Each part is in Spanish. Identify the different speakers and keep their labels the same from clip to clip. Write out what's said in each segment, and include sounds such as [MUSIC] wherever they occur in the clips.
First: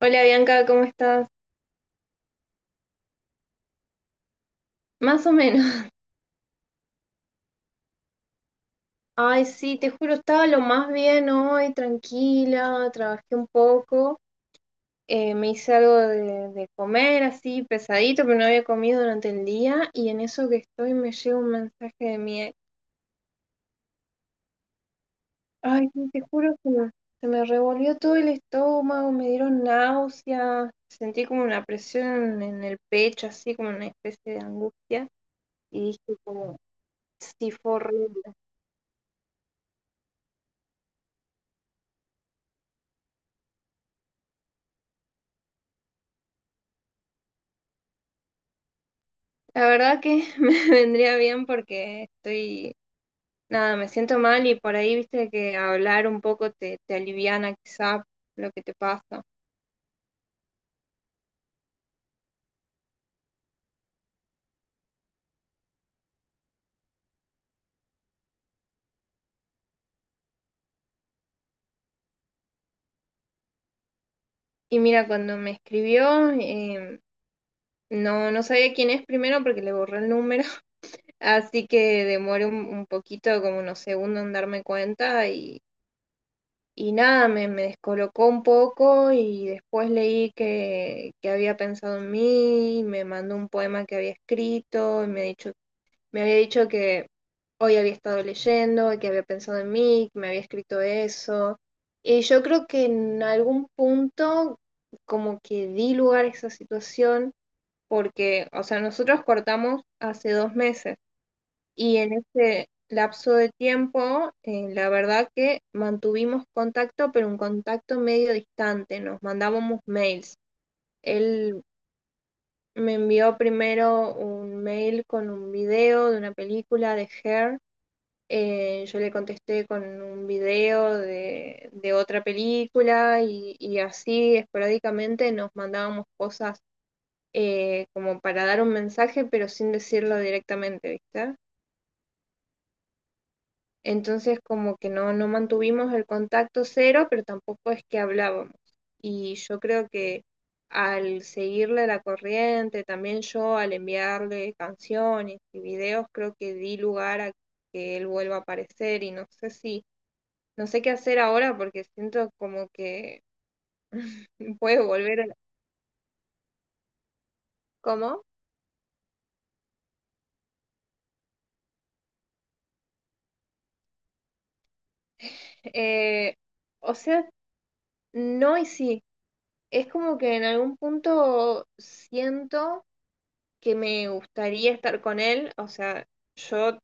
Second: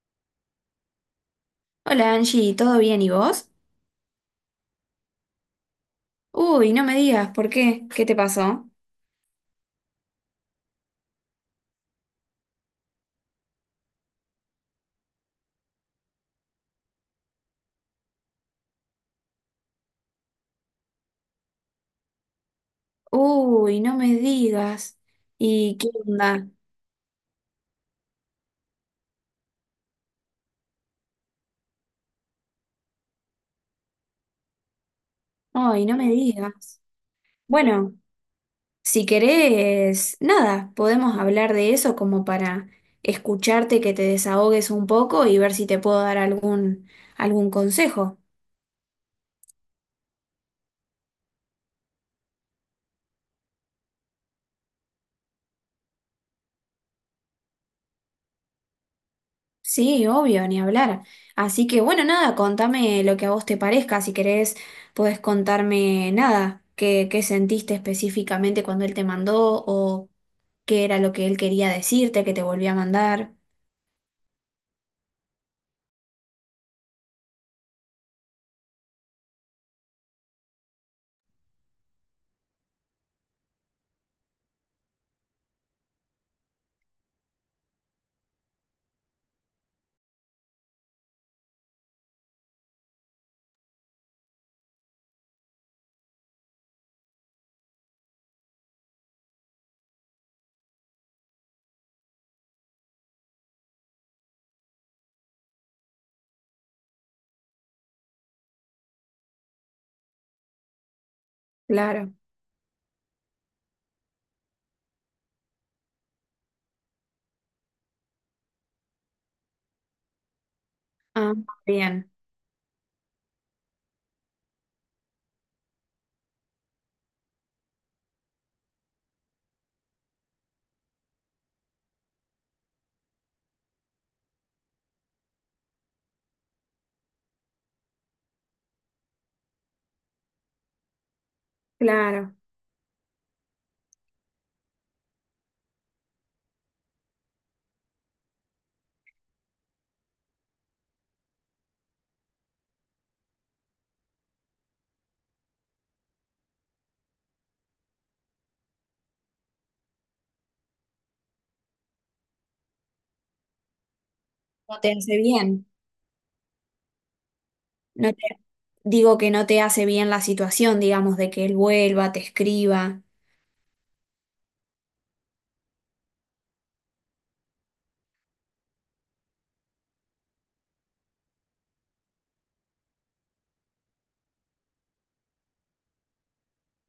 Speaker 1: Hola Bianca, ¿cómo estás?
Speaker 2: Hola Angie, ¿todo bien y vos?
Speaker 1: Más o menos. [LAUGHS]
Speaker 2: Uy, no me digas, ¿por qué? ¿Qué te pasó?
Speaker 1: Ay, sí, te juro, estaba lo más bien hoy, tranquila, trabajé un poco, me hice algo de comer así, pesadito, pero no había comido durante el día y en eso que estoy me llega un mensaje de mi ex.
Speaker 2: Uy, no me digas. ¿Y
Speaker 1: Ay,
Speaker 2: qué
Speaker 1: sí, te
Speaker 2: onda?
Speaker 1: juro que se me revolvió todo el estómago, me dieron náuseas, sentí como una presión en el pecho, así como una especie de angustia y
Speaker 2: Ay, no me
Speaker 1: dije como,
Speaker 2: digas.
Speaker 1: sí, fue
Speaker 2: Bueno,
Speaker 1: horrible.
Speaker 2: si querés, nada, podemos hablar de eso como para escucharte, que te desahogues un poco y ver si te puedo dar algún consejo.
Speaker 1: La verdad que [LAUGHS] me vendría bien porque estoy, nada, me siento mal y por ahí viste que hablar un poco te aliviana quizá lo que te pasa.
Speaker 2: Sí, obvio, ni hablar. Así que bueno, nada, contame lo que a vos te parezca. Si querés, podés contarme nada, qué sentiste específicamente cuando él te mandó o qué era lo que él quería decirte, que te volvió a mandar.
Speaker 1: Y mira, cuando me escribió, no sabía quién es primero porque le borré el número, [LAUGHS] así que demoré un poquito, como unos segundos en darme cuenta y nada, me descolocó un poco y después leí que había pensado en mí, y me mandó un poema que había escrito, y me, ha dicho, me había dicho que hoy había estado leyendo, que había pensado en mí, que me había escrito eso. Y yo creo que en algún punto como que di lugar a esa situación porque, o sea, nosotros cortamos hace dos meses. Y
Speaker 2: Claro.
Speaker 1: en ese lapso de tiempo, la verdad que mantuvimos contacto, pero un contacto medio distante, nos mandábamos mails.
Speaker 2: Ah,
Speaker 1: Él
Speaker 2: bien,
Speaker 1: me envió primero un mail con un video de una película de Her. Yo le contesté con un video de otra película y así esporádicamente nos mandábamos cosas como para dar un mensaje, pero sin decirlo directamente, ¿viste?
Speaker 2: claro.
Speaker 1: Entonces como que no mantuvimos el contacto cero, pero tampoco es que hablábamos. Y yo creo que al seguirle la corriente, también yo al enviarle canciones y videos, creo que di lugar a que él vuelva a aparecer y no sé no sé qué hacer ahora porque siento como que [LAUGHS]
Speaker 2: No
Speaker 1: puede
Speaker 2: te hace
Speaker 1: volver a...
Speaker 2: bien. No te...
Speaker 1: ¿Cómo?
Speaker 2: Digo que no te hace bien la situación, digamos, de que él vuelva, te escriba.
Speaker 1: Eh, o sea, no y sí. Es como que en algún punto siento que me gustaría estar con él. O sea, yo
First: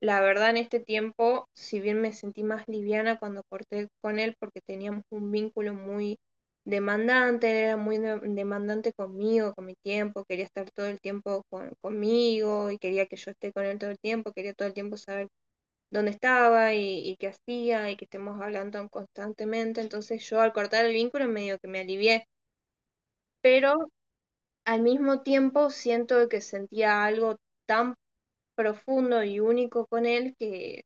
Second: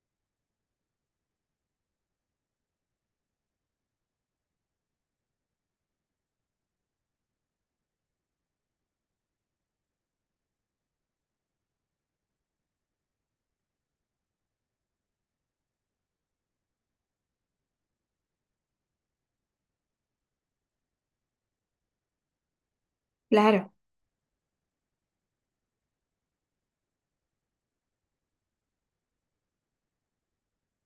Speaker 1: la verdad en este tiempo, si bien me sentí más liviana cuando corté con él porque teníamos un vínculo muy demandante, él era muy demandante conmigo, con mi tiempo, quería estar todo el tiempo conmigo y quería que yo esté con él todo el tiempo, quería todo el tiempo saber dónde estaba y qué hacía y que estemos hablando constantemente. Entonces yo al cortar el vínculo medio que me alivié,
Speaker 2: Claro,
Speaker 1: pero al mismo tiempo, siento que sentía algo tan profundo y único con él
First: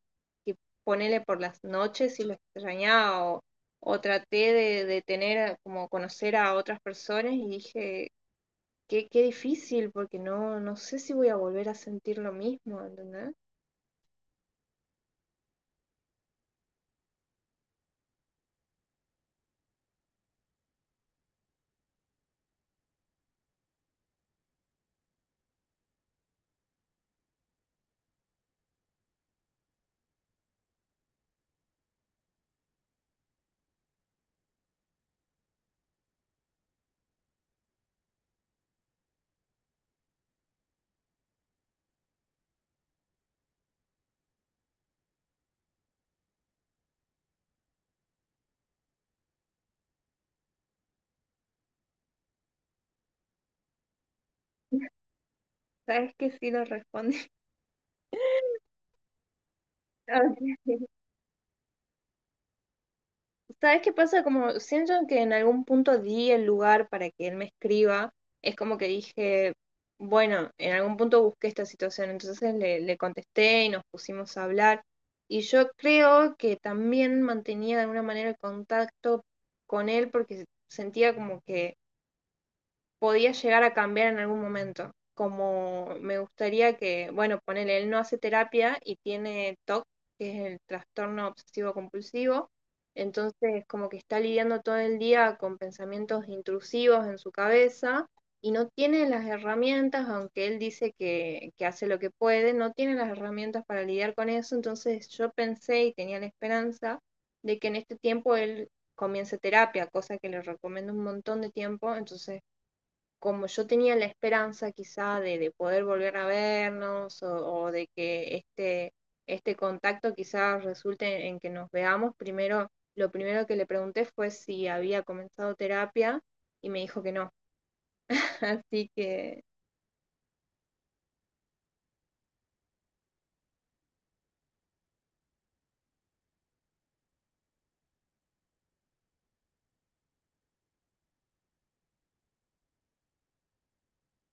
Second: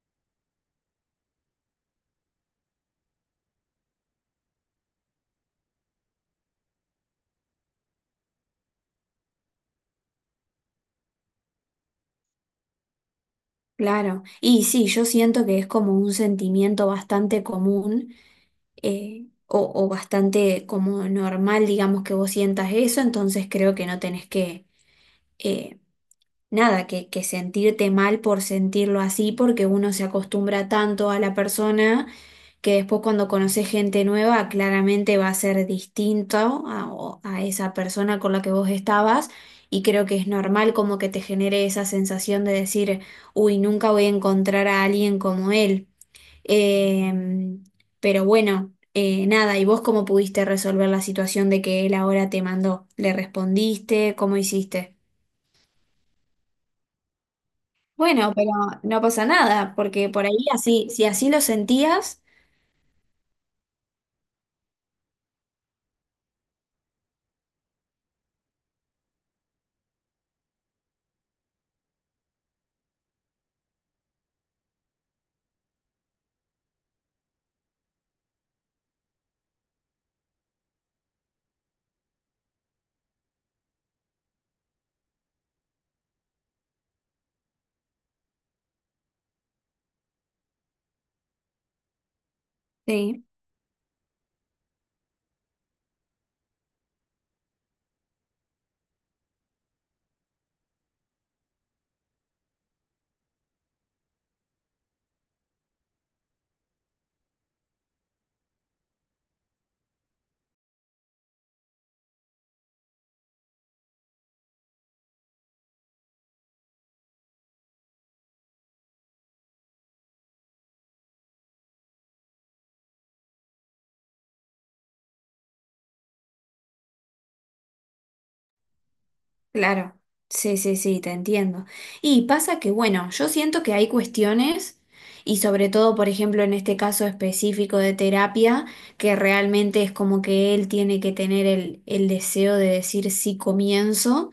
Speaker 1: que ponele por las noches y lo extrañaba o traté de tener, como conocer a otras personas y dije, qué, qué difícil porque no, no sé si voy a volver a sentir lo mismo, ¿entendés?
Speaker 2: claro. Y sí, yo siento que es como un sentimiento bastante común, o bastante como normal, digamos, que vos sientas eso, entonces creo que no tenés que, eh, nada, que sentirte mal por sentirlo así, porque uno se acostumbra tanto a la persona que después cuando conoces gente nueva, claramente va a ser distinto a, o- a esa persona con la que vos estabas. Y creo que es normal como que te genere esa sensación de decir, uy, nunca voy a encontrar a alguien como él. Em, pero bueno, nada, ¿y vos cómo pudiste resolver la situación de que él ahora te mandó? ¿Le respondiste? ¿Cómo hiciste?
Speaker 1: ¿Sabes que sí lo respondí?
Speaker 2: Bueno, pero no pasa nada, porque por ahí así,
Speaker 1: [LAUGHS] Ok.
Speaker 2: si así lo sentías,
Speaker 1: ¿Sabes qué pasa? Como siento que en algún punto di el lugar para que él me escriba. Es como que dije, bueno, en algún punto busqué esta situación. Entonces le contesté y nos pusimos a hablar. Y yo creo que también mantenía de alguna manera el contacto con él porque sentía como que podía llegar a cambiar en algún momento. Como me gustaría que, bueno, ponele, él no hace terapia y tiene TOC, que es el trastorno obsesivo compulsivo,
Speaker 2: sí,
Speaker 1: entonces como que está lidiando todo el día con pensamientos intrusivos en su cabeza y no tiene las herramientas, aunque él dice que hace lo que puede, no tiene las herramientas para lidiar con eso, entonces yo pensé y tenía la esperanza de que en este tiempo él comience terapia, cosa que le recomiendo un montón de tiempo, entonces como yo tenía la esperanza quizá de poder volver a vernos o de que este contacto quizás resulte en que nos veamos, primero, lo primero que le pregunté fue si había comenzado terapia y me dijo que no. [LAUGHS] Así que
Speaker 2: claro, sí, sí, sí, te entiendo. Y pasa que, bueno, yo siento que hay cuestiones, y sobre todo, por ejemplo, en este caso específico de terapia, que realmente es como que él tiene que tener el deseo de decir sí comienzo.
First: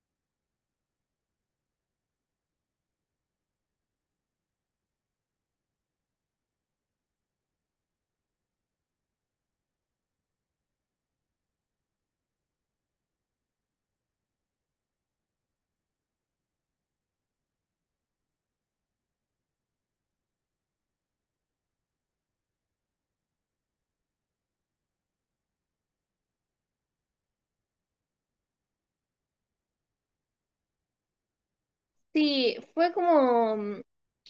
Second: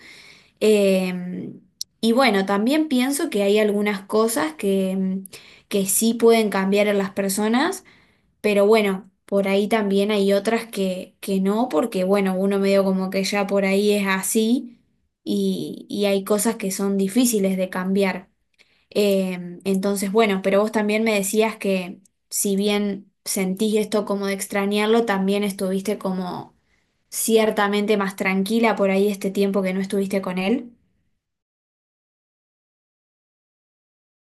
Speaker 2: Eh, y bueno, también pienso que hay algunas cosas que que sí pueden cambiar en las personas, pero bueno, por ahí también hay otras que no, porque bueno, uno medio como que ya por ahí es así y hay cosas que son difíciles de cambiar. Entonces, bueno, pero vos también me decías que si bien sentís esto como de extrañarlo, también estuviste como ciertamente más tranquila por ahí este tiempo que no estuviste con él.
Speaker 1: sí, fue como, mm,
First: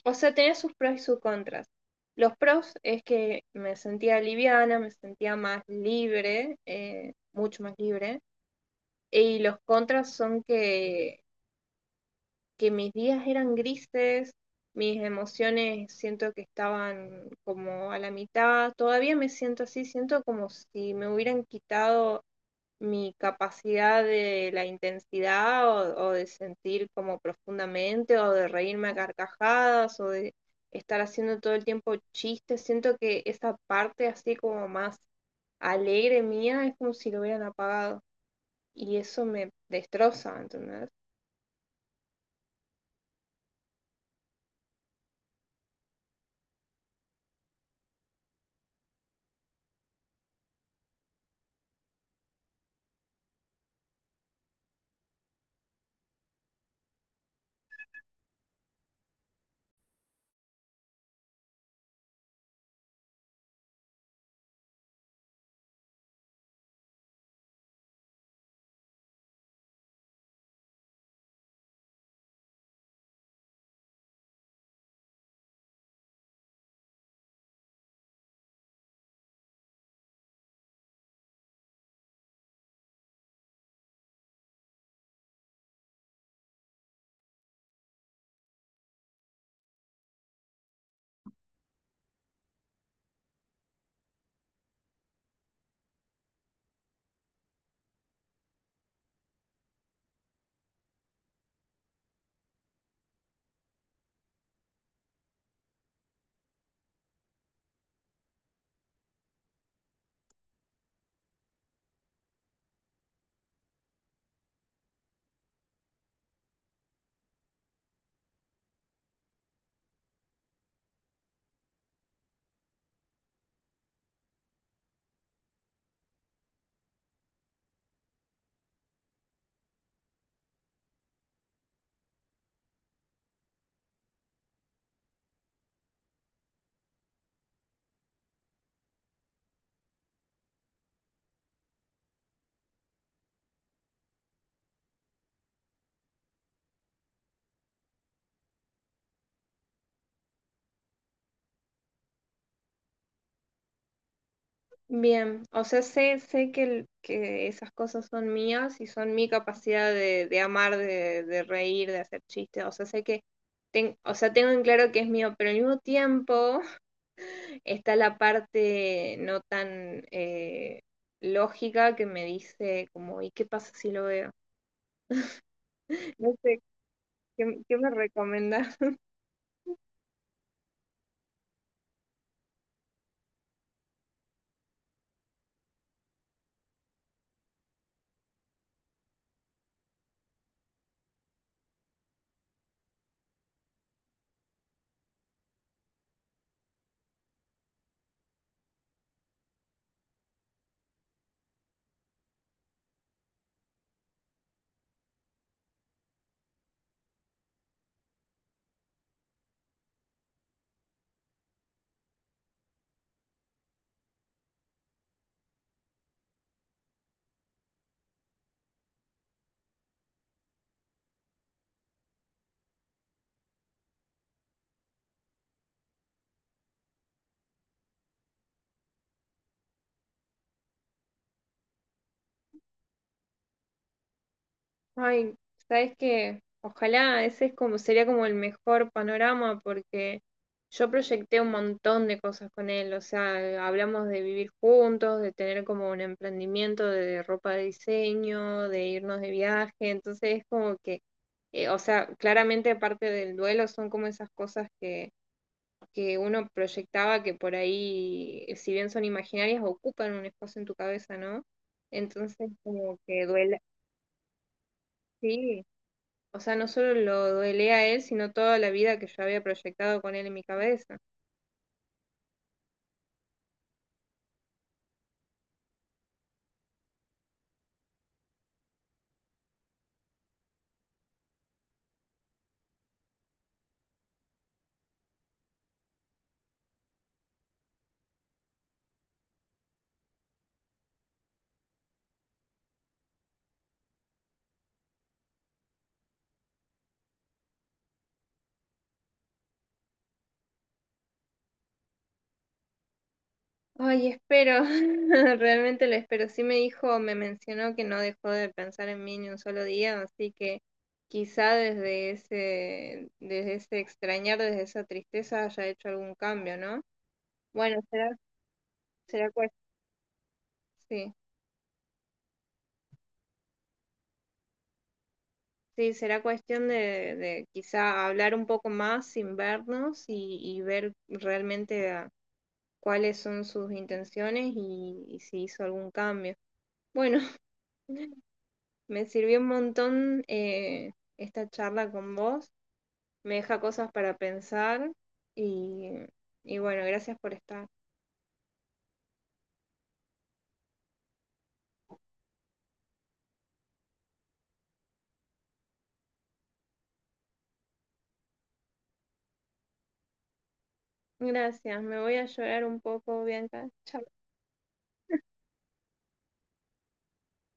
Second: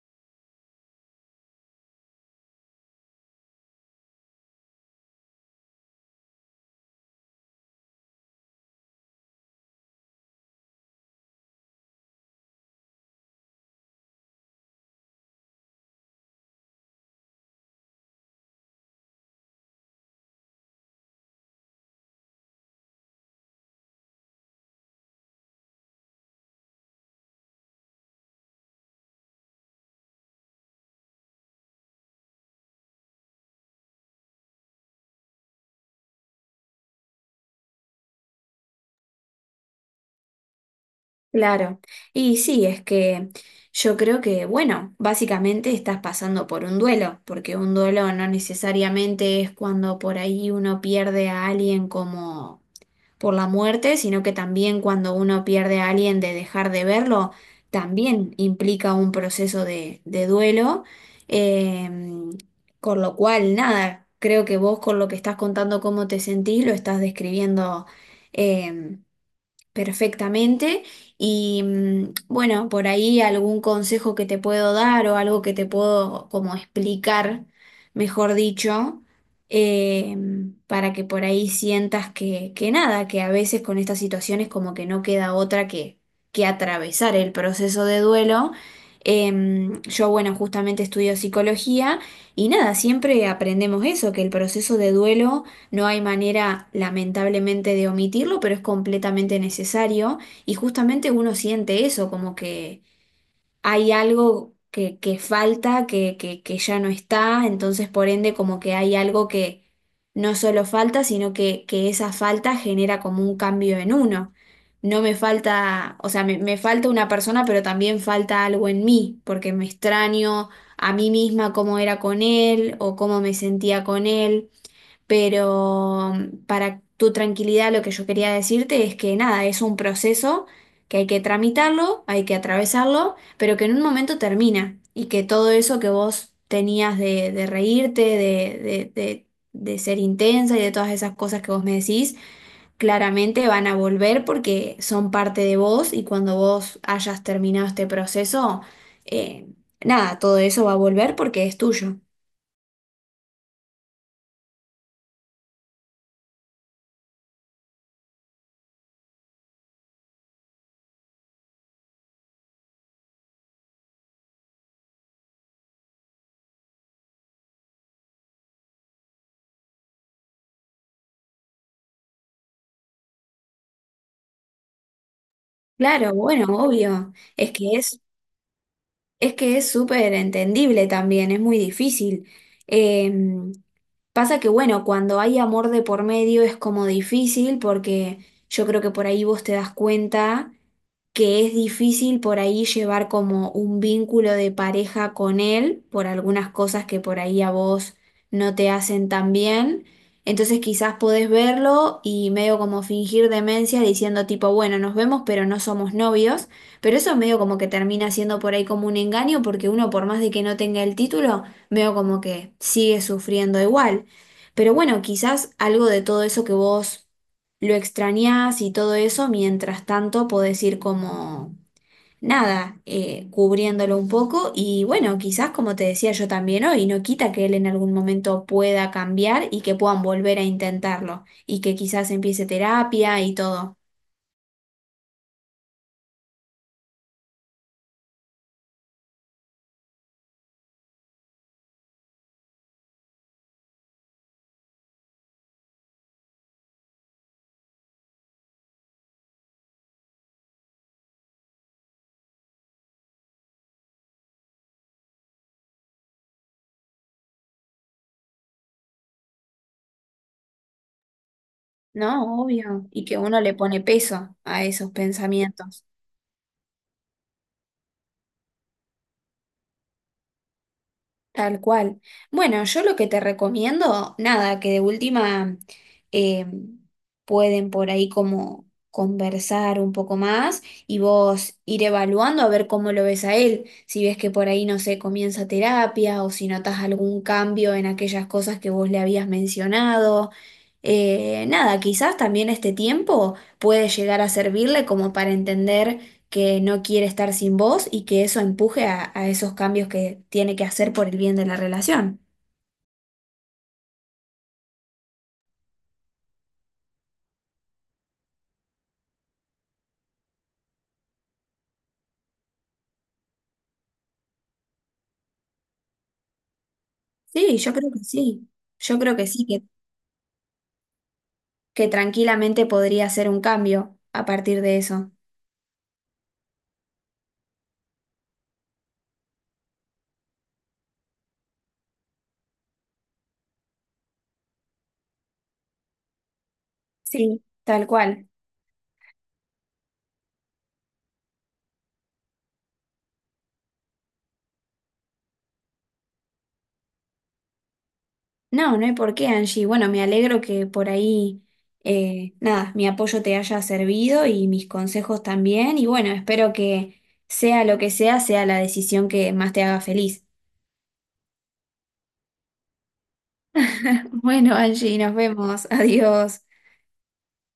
Speaker 1: o sea, tenía sus pros y sus contras. Los pros es que me sentía liviana, me sentía más libre, mucho más libre. Y los contras son que mis días eran grises, mis emociones siento que estaban como a la mitad, todavía me siento así, siento como si me hubieran quitado mi capacidad de la intensidad o de sentir como profundamente o de reírme a carcajadas o de estar haciendo todo el tiempo chistes, siento que esa parte así como más alegre mía es como si lo hubieran apagado y eso me destroza, ¿entendés?
Speaker 2: Claro, y sí, es que yo creo que, bueno, básicamente estás pasando por un duelo, porque un duelo no necesariamente es cuando por ahí uno pierde a alguien como por la muerte, sino que también cuando uno pierde a alguien de dejar de verlo, también implica un proceso de duelo, em, con lo cual, nada, creo que vos con lo que estás contando cómo te sentís, lo estás describiendo em, perfectamente. Y bueno, por ahí algún consejo que te puedo dar o algo que te puedo como explicar, mejor dicho, eh, para que por ahí sientas que nada, que a veces con estas situaciones como que no queda otra que atravesar el proceso de duelo. Yo, bueno, justamente estudio psicología y nada, siempre aprendemos eso, que el proceso de duelo no hay manera, lamentablemente, de omitirlo, pero es completamente necesario. Y justamente uno siente eso, como que hay algo que falta, que ya no está. Entonces, por ende, como que hay algo que no solo falta, sino que esa falta genera como un cambio en uno. No me falta, o sea, me falta una persona, pero también falta algo en mí, porque me extraño a mí misma cómo era con él o cómo me sentía con él. Pero para tu tranquilidad, lo que yo quería decirte es que nada, es un proceso que hay que tramitarlo, hay que atravesarlo, pero que en un momento termina y que todo eso que vos tenías de reírte, de ser intensa y de todas esas cosas que vos me decís, claramente van a volver porque son parte de vos y cuando vos hayas terminado este proceso, eh, nada, todo eso va a volver porque es tuyo.
Speaker 1: Bien, o sea, sé que, que esas cosas son mías y son mi capacidad de amar, de reír, de hacer chistes, o sea, sé que, o sea, tengo en claro que es mío, pero al mismo tiempo [LAUGHS] está la parte no tan lógica que me dice como, ¿y qué pasa si lo veo?
Speaker 2: Claro,
Speaker 1: No
Speaker 2: bueno,
Speaker 1: sé,
Speaker 2: obvio, es
Speaker 1: ¿qué,
Speaker 2: que
Speaker 1: qué me
Speaker 2: es...
Speaker 1: recomiendas?
Speaker 2: Es que es súper entendible también, es muy difícil. Em, Pasa que, bueno, cuando hay amor de por medio es como difícil porque yo creo que por ahí vos te das cuenta que es difícil por ahí llevar como un vínculo de pareja con él por algunas cosas que por ahí a vos no te hacen tan bien. Entonces quizás podés verlo y medio como fingir demencia diciendo tipo, bueno, nos vemos pero no somos novios. Pero eso medio como que termina siendo por ahí como un engaño, porque uno por más de que no tenga el título, veo como que sigue sufriendo igual. Pero bueno, quizás algo de todo eso que vos lo extrañás y todo eso, mientras tanto podés ir como nada, cubriéndolo un poco. Y bueno, quizás como te decía yo también hoy, no quita que él en algún momento pueda cambiar y que puedan volver a intentarlo y que quizás empiece terapia y todo.
Speaker 1: Ay, sabes que ojalá ese es como sería como el mejor panorama porque yo proyecté un montón de cosas con él, o sea, hablamos de vivir juntos, de tener como un emprendimiento de ropa de diseño, de irnos de viaje, entonces es como que, o sea, claramente parte del duelo son como esas cosas que uno proyectaba que por ahí, si bien son imaginarias, ocupan un espacio en tu cabeza, ¿no?
Speaker 2: No,
Speaker 1: Entonces
Speaker 2: obvio.
Speaker 1: como
Speaker 2: Y que
Speaker 1: que
Speaker 2: uno le
Speaker 1: duele,
Speaker 2: pone peso a esos
Speaker 1: sí.
Speaker 2: pensamientos.
Speaker 1: O sea, no solo lo duele a él, sino toda la vida que yo había proyectado con él en mi cabeza.
Speaker 2: Tal cual. Bueno, yo lo que te recomiendo, nada, que de última eh, pueden por ahí como conversar un poco más y vos ir evaluando a ver cómo lo ves a él. Si ves que por ahí, no sé, comienza terapia o si notas algún cambio en aquellas cosas que vos le habías mencionado. Nada, quizás también este tiempo puede llegar a servirle como para entender que no quiere estar sin vos y que eso empuje a esos cambios que tiene que hacer por el bien de la relación.
Speaker 1: Ay, espero, [LAUGHS] realmente lo espero. Sí me dijo, me mencionó que no dejó de pensar en mí ni un solo día, así que quizá desde ese extrañar, desde esa tristeza haya hecho algún cambio, ¿no?
Speaker 2: Sí, yo
Speaker 1: Bueno,
Speaker 2: creo que
Speaker 1: será,
Speaker 2: sí. Yo creo que
Speaker 1: será
Speaker 2: sí,
Speaker 1: cuestión, sí,
Speaker 2: que tranquilamente podría hacer un cambio a partir de eso.
Speaker 1: sí, será cuestión de quizá hablar un poco más sin vernos y ver realmente cuáles son sus intenciones y si hizo algún cambio. Bueno,
Speaker 2: Sí, tal
Speaker 1: [LAUGHS]
Speaker 2: cual.
Speaker 1: me sirvió un montón esta charla con vos, me deja cosas para pensar y, y bueno, gracias por estar.
Speaker 2: No, no hay por qué, Angie. Bueno, me alegro que por ahí, nada, mi apoyo te haya servido y mis consejos también. Y bueno, espero que sea lo que sea, sea la decisión que más te haga feliz.
Speaker 1: Gracias, me voy a llorar un poco, Bianca. Chao.
Speaker 2: [LAUGHS] Bueno, Angie, nos vemos. Adiós.